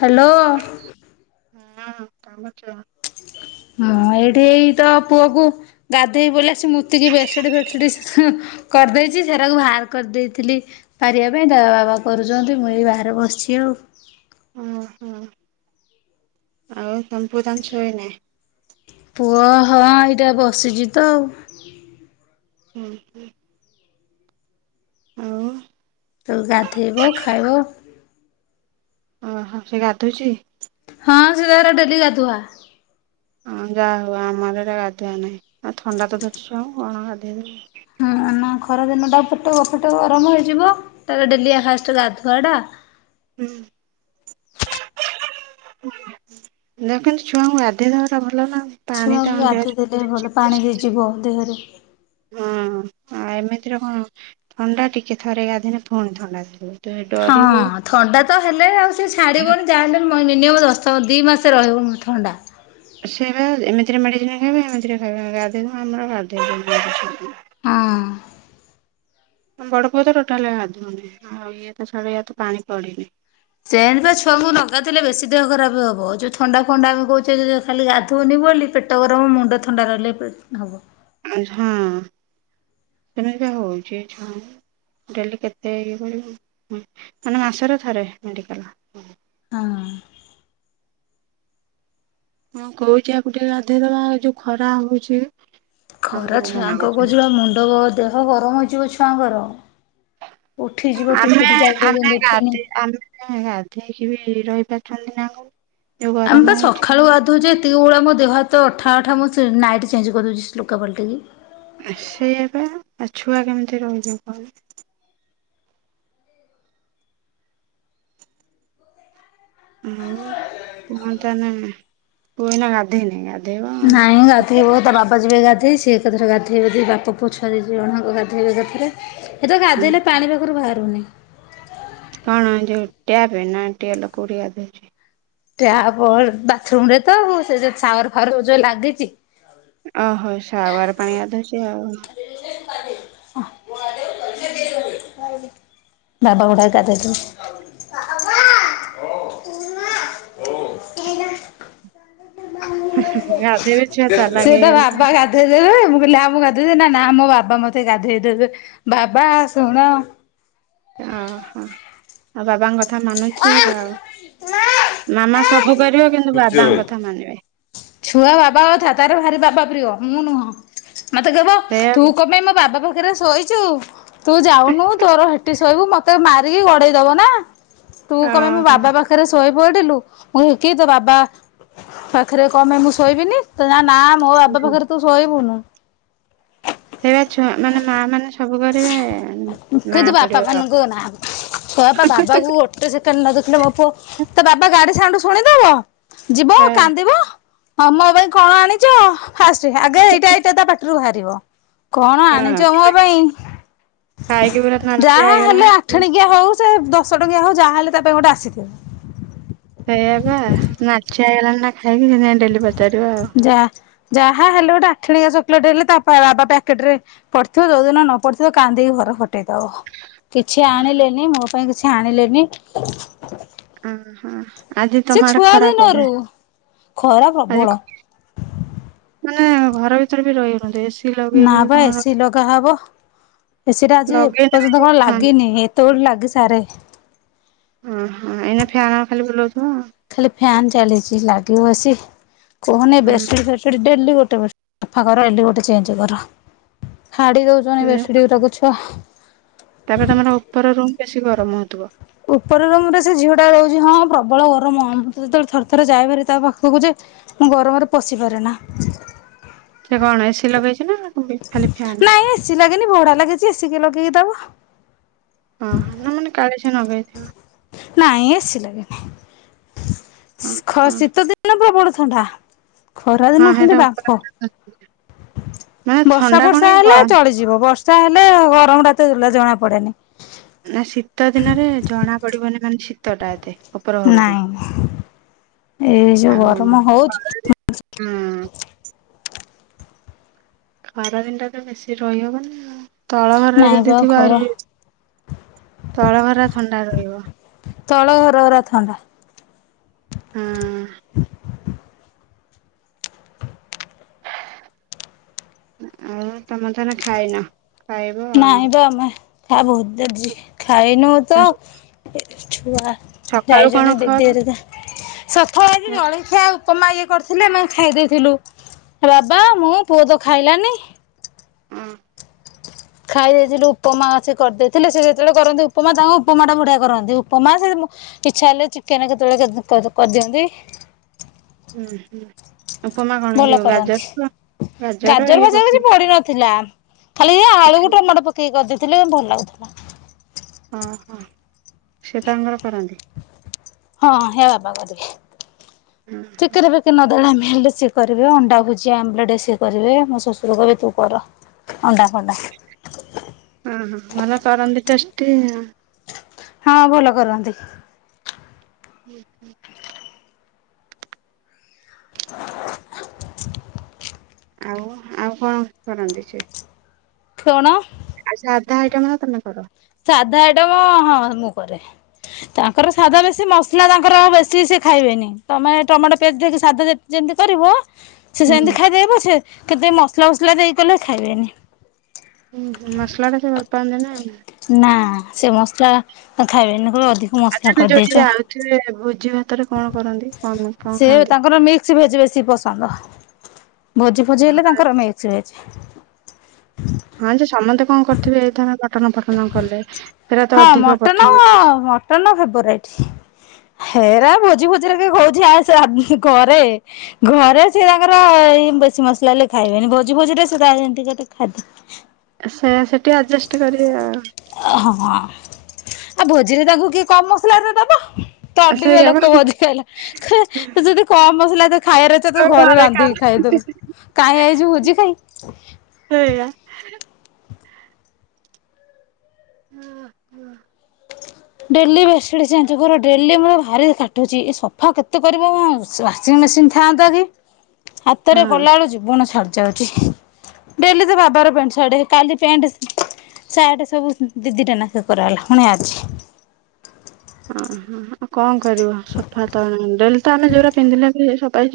Hello hello ହଁ କାମଛ [inaudible] ହଁ ଏଇଠି ଏଇ ତ ପୁଅ କୁ ଗାଧେଇ ବୋଲି ଆସ୍ ମୁତିକି ବେଡ୍ସିଡ଼ି ଫେଡ଼୍ସିଡ଼ି ହୁଁ କରିଦେଇଛି ସେରାକୁ ବାହାର କରିଦେଇଥିଲି ପାରିବା ପାଇଁ ଦେ ବାବା କରୁଛନ୍ତି ମୁଁ ଏଇ ବାହାରେ ବସିଛି ଆଉ। ଓ ହୋ ଆଉ ସମ୍ମ୍ପୁଦାମ ଶୋଇ ନହିଁ [inaudible] ପୁଅ ହଁ ଏଇଟା ବସିଛି ତ ଆଉ। ହୁଁ ହୁଁ ଆଉ ତୁଗାଧେବ ଖାଇବ ଓହୋ ସେ ଗାଧଉଛି । ହଁ ସେ ତାର ଡେଲି ଗାଧୁଆ ହଁ ଗା ହ ଆମରଟ ଗାଧୁଆ ନାଇ । ଆ ଥଣ୍ଡା ତ ଧରିଛି ଛୁଆଙ୍କୁ ଆଉ କଣ ଗାଧେଇ ବି ଖରାଦିନ ଟା ପଟ ଫେଟ ଗରମ ହେଇଯିବ ତା ଡେଲି ଫାଷ୍ଟ ଗାଧୁଆ ଟା ହୁଁ ଦେଖନ୍ତୁ ଛୁଆଙ୍କୁ ଗାଧେଇ ଦେବା ଟା ଭଲ ନା ଆଉ ଛୁଆଙ୍କୁ ଗାଧୋଇ ଦେଲେ ଭଲ ପାଣି ହେଇଯିବ ଦେହରେ। ହଁ ଆଉ ଏମିତିରେ କଣ ଥଣ୍ଡା ଟିକେ ଥରେ ଗାଧିନେ ପୁଣି ଥଣ୍ଡା ଥରିବ। ହଁ ଥଣ୍ଡା ତ ହେଲେ ଆଉ ସେ ଛାଡିବନି ଯାହାହେଲେ ମିନିମମ୍ ଦଶ ଦି ମାସରେ ରହିବ ଥଣ୍ଡା ସେବା ଏମିତିରେ ମେଡିସିନ ଖାଇବେ ଏମିତିରେ ଖାଇବ [inaudible] ହଁ । ବଡପୁଅ ତ ଟୋଟାଲ ଗାଧୁନି ଆଉ ଇଏ ତ ଛାଡ଼ ୟ ତ ପାଣି ପଡ଼ିନି ସେଣିବା ଛୁଆଙ୍କୁ ଲଗାଲେ ବେଶୀ ଦେହ ଖରାପ ହବ ଯୋଉ ଥଣ୍ଡା ଫଣ୍ଡା ଆମେ କହୁଛେ ଖାଲି ଗାଧଉନି ବୋଲି ପେଟ ଗରମ ମୁଣ୍ଡ ଥଣ୍ଡା ରହିଲେ ହବ। ହଁ ସେମତି ହଉଛି ଏ ଛୁଆଙ୍କୁ ଡେଲି କେତେ ଇଏ କରିବୁ ମାନେ ମାସରେ ଥରେ ମେଡିକାଲ। ହଁ ମୁଁ କହୁଛି ଆକୁ ଟିକେ ଗାଧେଇ ଦବା ଯୋଉ ଖରା ହଉଛି। ଖରା ଆମକୁ ମନା କରୁଛି ଛୁଆଙ୍କକୁ ଯିବା ମୁଣ୍ଡ ଯୋର୍ ଦେହ ଗରମ ହେଇଯିବ ଛୁଆଙ୍କର। ଉଠିଯିବ ଆମେ ପିତିରି ଟାଇପର ଆମେ ଯେମିତି ଉଠେନି ଗାଧେଇ ଆମେ ଗାଧୋଇକି ବି ରହିପାରୁ [unintelligible] ଆମେ ପା ସକାଳୁ ଗାଧଉଛେ [inaudible] ଆମ ଦେହ ହାତ୍ ତ ଅଠା ଅଠା ମୁଁ ସେ ନାଇଟ୍ ଚେଞ୍ କରିଦଉଛିି [inaudible] ଲୁଗା ପାଲଟେଇକି। ସେଇଆପା ଆଉ ଛୁଆ କେମିତି ରହିବେ କହିଲ? ଉଁ-ଉଁ [unintelligible] ପୁଅ ଏଇନା ଗାଧେଇନି ଗା ନାଇଁ ଗାଧେଇବ ତା ବାପା ଯିବେ ଗାଧେଇ ସି ସିଏ ଏକା ଥରେ ଗାଧୋଇବେ ଯଦି ବାପ ପୁଅ ଛୁଆ ଦି ଦି ଜଣ ଗାଧୋଇବେ ଏକାଥରେ। ଏ ତ ଗାଧେଇଲେ ପାଣି ପାଖରୁ ବାହାରୁନି। କଣ ଯୋଉ ଟ୍ୟାବେ ନା ଟିଓଲ କୋଉଠି ଗାଧୋଉଛି? ଟ୍ୟାପ ବାଥରୁମରେ ତ ଆଉ ସେ ଯୋଉ ସାୱାରଫାୱର ଯୋଉ ଲାଗିଛି। ଓହୋଃ ସାୱାର ପାଣି ଗାଧଉଛି ଆଉ ବାବା ବଡ଼ା [unintelligible] ଗାଧେଇବେ ଛୁଆ ଚାଲାକ ସେ ତା ହେଇଗଲେଣି। ବାବା ଗାଧେଇ ଦେବେ। ମୁଁ କହିଲି ଆ ମୁଁ ଗାଧୋଇ ଦେବି, ନା ମୋ ବାବା ମତେ ଗାଧେଇ ଦେବେ ବାବା ଶୁଣ। ଓହୋଃ, ଆଉ ବାବାଙ୍କର କଥା ମାନୁଛି ଆଉ, ମାମା ସବ୍ [unintelligible] କିନ୍ତୁ ବାବାଙ୍କ କଥା ମାନିବେ। ଛୁଆ ବାବା କଥା ତାର ଭାରି ବାବା ପ୍ରିୟ, ମୁଁ ନୁହଁ। ମତେ କହିବ ସେଇଆ ତୁ କଣ ପାଇଁ ମୋ ବାବା ପାଖ ଖରେ ଶୋଇଛୁ। ତୁ ଯାଉନୁ ତୋର ହେଠି ଶୋଇବୁ ମତେ ମାରିକି ଗଡେଇ ଦବ ନା। ତୁ କଣ ପାଇଁ ମୋ ଓହୋ। ବାବା ପାଖରେ ଶୋଇ ପଡ଼ିଲୁ ମୁଁ [inaudible] କି ତୋ ବାବା, ପାଖରେ କଣ ପାଇଁ ମୁଁ ଶୋଇବିନି ତୋ‌ ନାଁ ନା ମୋ ବାବା ପାଖରେ ତୁ ଶୋଇବୁନୁ। ସେଇବା ଛୁଆ ମାନେ ମା ମାନେ ସବୁ କରିବେ ନା କିନ୍ତୁ ପଡିବ ବାପା ବାପାମାନଙ୍କୁ [unintelligible] ଛୁଆ ପା ବାବାକୁ ଗୋଟେ ସେକେଣ୍ଡ୍ ନ ଦେଖିଲେ ମୋ ପୁଅ ତା ବାବା ଗାଡି ସାଉଣ୍ଡ୍ ଶୁଣି ଦବ ଯିବ କାନ୍ଦିବ। ହଁ ମୋ ପାଇଁ କଣ ଆଣିଛ? ଫାଷ୍ଟ ଆଗ ଏଇଟା ଏଟା ତା ପାଟରୁ ବାହାର ଯିବ। କଣ ହଁ ଆଣିଛ ମୋ ପାଇଁ? ଖାଇକି ପୁରା ଯାହା ନାଲଚିଆ ହେଲେ ହେଇଗଲାଣି। ଆଠଣିକିଆ ହଉ ସେ ଦଶ ଟଙ୍କିଆ ହଉ ଯାହାହଲେ ତା ପାଇଁ ଗୋଟେ ଆସିଥିବ। ସେଇଆବା ନାଚୁ ଠିଆଇଲାଣି ନା ଖାଇକି ସେ ଡେଲି ପାରିବା ଆଉ। ଯା ଯାହା ହେଲେ ଗୋଟେ ଆଠିଣିକଆ ଚକୋଲେଟ ହେଲେ ତା ବାବା ପ୍ୟାକେଟ ରେ ପଡିଥିବ ଯୋଉଦିନ ନ ପଡିଥିବ କାନ୍ଦିକି ଘର ଫଟେଇଦବ। କିଛି ଆଣିଲେନି ମୋ ପାଇଁ କିଛି ଆଣିଲେନି ହଁ ହଁ। ସେ ଛୁଆ ଦିନରୁ। ଖରା ଆଜି ପ୍ରବଳ। ମାନେ ଘର ଭିତରେ ବି ରହି ହଉନି। ନା ବା ଏସିି ଲଗାହବ ଏସି ଟା ଆଜି ଲଗେଇଲେ ଏପର୍ଯ୍ୟନ୍ତ ବି କଣ ହଁ ଲାଗିନି ଏତେବେଳେ ଲାଗି ଚାରେ ଓ ହଁ ଏଇନ ଫ୍ୟାନ୍ ଖାଲି ବୁଲ ଖାଲି ପ୍ ଫ୍ୟନ ଚାଲିଛି ଲାଗିବ ଏସି, [unintelligible] କୁହନି ହୁଁ ବେଶୁଳି ଫେସୁଳି ଡେଲି ଗୋଟେ ବ ସଫା କର ଡଲି ଗୋଟେ ଚେଞ୍ଜ କର। ହାଡ଼ି ଦଉଛନ ସେଇଆ ବେଶଡି ତାକୁ ଛୁଆ। ହା ତାପରେ ତାଙ୍କର ଉପର ରୁମ୍ ବେଶୀ ଗରମ ହଉଥିବ ଉପର ରୁମ ରେ ସେ ଝିଅ ଟା ରହୁଛି ହଁ ପ୍ରବଳ ଗରମ ଅମ୍ ମୁଁ ତ ଯେତେବେଳେ ଥରେ ଥରେ ଯାଇପାରି ତା ପାଖକୁ ଯେ ମୁଁ ଗରମରେ ପଶି ପାରେ ନା, ସେ କଣ ଏସି ଲଗେଇଛି ନା କୁବି ଖାଲି ଫ୍ୟନ୍ ଘିଇ ଲଗେଇଲି ଦେବୁ। ହଁ ନା ମାନେ କାଳେଶ ନଗେଇ ନା। ନାାଇଁ ଏସି ଲାଗେନି, [unintelligible] ହଁ ଖ ହଁ ଶୀତ ଦିନ ଭଳବଳ ଥଣ୍ଡା, ଖରା ହଁ ଦିନ ହେଲେ ହେଟା ଉପରେ ବାପ ମାନେ ବର୍ଷା ଥଣ୍ଡା କଣ ବର୍ଷା କି ଗ ହେଲେ ଚଳିଯିବ ବର୍ଷା ହେଲେ ଗରମ ଟ ତ୍ ଜଣା ପଡେନି। ନା ଶୀତ ଦିନରେ ଜଣା ପଡିବନି ନାନ୍ ଶିତଟା ଏତେ ଉପର ଘରକୁ ନାଇଁ ଏ ଯୋଉ ଆଉ ଗରମ ହଉଛି ଖରାଦିନ ଥନ୍ ହୁଁ [unintelligible] ଖରା ଦିନଟା ତ ବେଶୀ ରହିହବନି ଆଉ ତଳ ଘର ନାଇଁ ଯଦି ବା ଥିବ ଘର ଆରେ ତଳ ଘର ଥଣ୍ଡା ରହିବ। ତଳ ଘରରା ଥଣ୍ଡା। ହଁ [unintelligible] ଆଉ ତମେ ତାହାନେ ଖାଇନ ଖାଇବ ଆଉ। ହା ବହୁ ଦର୍ଜି ଖାଇନୁ ତ ଏ ଛୁଉଆ ସକାଳୁ କଣ ଯାଇଚନ୍ତି ଖାଅ ଦିଦି ହାରିକା ସଫଳ ଆଜି ହୁଁ ଜଳଖିୟ ଆଉ ତମ ମା ଇଏ କରିଥିଲେ ନା ଖାଇ ଦେଇଥିଲୁ ଆ ବାବା ମୁଁ ପୁଅ ତ ଖାଇଲାନି। ହୁଁ। ଖାଇ ଦେଇଥିଲୁ ଉପମା ସେ କରିଦେଇଥିଲେ ସେ ଯେତେବେଳେ କରନ୍ତି ଉପମା ତାଙ୍କ ଉପମା ଟା ବୁଢିଆ କରନ୍ତି ଉପମା ସେଏ ଇଛା ହେଲେ ଚିକେନ୍ କେତେବେଳେ କରି କରିଦିଅନ୍ତି। ହୁଁ ହୁଁ। ଭଲ କରଛି ଗାଜର ଇଏ ଭାଜର କିଛି ପକେଇ ପଡି ନଥିଲା। ଖାଲି ଯାହା ଆଳୁ ଗୋଟେ ଟମାଟ ପକେଇି କରି ସେଥିଲେ ବି ଭଲ ଲାଗୁଥିଲା। ଓହୋ ସେତାଙ୍କର କରନ୍ତି। ହଁ ହେରା ବାବା କରିବେ। ହଁ ଚିକେନ ଫିକେନ ଅଧା ଟାଇମ ହେଲେ ସିଏ କରିବେ ଅଣ୍ଡା ଭୁଜିଆ ଆମଲେଟ ସି ଏ କରିବେ ହେଲେ ମୋ ଶଶୁର କହିବେ ତୁ କର ଅଣ୍ଡା ଫଣ୍ଡା ଅ ହ ଭଲ କରନ୍ତି ଟେଷ୍ଟ ଟି ନା ହଁ ଭଲ କରନ୍ତି। ହୁଁ ହୁଁ। ଆଉ ଆଉ କଣ କରନ୍ତି ସିଏ? କଣ? ସାଧା ଆଇଟମ୍ ନା ତମେ କର। ସାଧା ଆଇଟମ ହଁ ମୁଁ କରେ। ତାଙ୍କର ସାଧା ବେଶୀ ମସ୍ତ ମସଲା ତାଙ୍କର ବେଶୀ ସିଏ ଖାଇବେନି ତୁମେ ଟମାଟୋ ପିଆଜ ଦେଇକି ସାଧା ଯେ ଯେମିତି କରିବ ସେ ସେମିତି ଖାଇଦେବେ ପଛେ କେତେ ମସଲା ଫସଲା ଦେଇ କଲେ ଖାଇବେନି। ମସଲା ଟା ଟିକିଏ ଭଲ ପାଆନ୍ତିନି। ନା ସେ ମସଲା ଖାଇବେନି। ଅଧିକ ଆଉ ମସଲା ତ ତେ ଯୋଉଠି କରିଦେଇଛ। ଯାଉଥିବେ ଭୋଜିଭାତ ହାତରେ କଣ କରନ୍ତି? [unintelligible] ସେ କଣ ଖାଆନ୍ତି? ତାଙ୍କର ମିକ୍ସ ଭେଜି ବେଶି ପସନ୍ଦ ଭୋଜି ଫୋଜି ହେଲେ ତାଙ୍କର ମିକସ ଭେଜ। ହଁ ଯେ ସମସ୍ତେ କଣ କର କରିଥିବେ ଏଇଥ ହଁ ମଟନ ପଠନ ମଟନ ଫେବରାଇଟ। ହେରା ଭୋଜି ଭୋଜିରେ କହୁଛି ଆ ଘରେ ଘରେ ସେ ତାଙ୍କର ଏଇ ବେଶୀ ମସଲା ଖାଇବେନି ଭୋଜି ଭୋଜିରେ ସେ ତା ଯେମିତି ଖା ସେ ସେଠି ଆଡଜଷ୍ଟ କରିବେ ଆଉ ହଁ। ଆଉ ଭୋଜିରେ ତାଙ୍କୁ କି କମ ମସଲା ଦବ ତଦିବ ସେଇଆ ବା ଲୋକ ବଧି ପଲା ଯଦି କମ ମସଲା ଖାଇବାରେତ ତୁ ଘରେ ରାନ୍ଧିକି ଖାଇଦେଲୁ କାହିଁ ଆଇଛୁ ଭୋଜି ଖାଇବା ପାଇଁ ସେଇଆ [unintelligible] ଡେଲି ବେଡ୍ସିଡ ଚେଞ୍ଚେକର କର ଡେଲି ମତେ ଭାରି କାଟୁଛି ସଫା କେତେ କରିବ ୱାସିଂ ମେସିନ ଥାନ୍ତା କି? ହାତରେ ହଁ କଲାବେଳୁ ଜୀବନ ଛାଡି ଯାଉଛି ଡେଲି ତ ବାବାର ପ୍ୟାଣ୍ଟ ସାର୍ଟ କାଲି ପ୍ୟାଣ୍ଟ ସାର୍ଟ ସବୁ ଦିଦିଟା ନାକେ କରାଗଲା ପୁଣି ଆଜି। ଓହ ଆଉ କଣ କରିବ ସଫା ତ ଡେଲି ତ ଆମେ ଯୋଉଟା ପିନ୍ଧିଲେ ବି ସଫା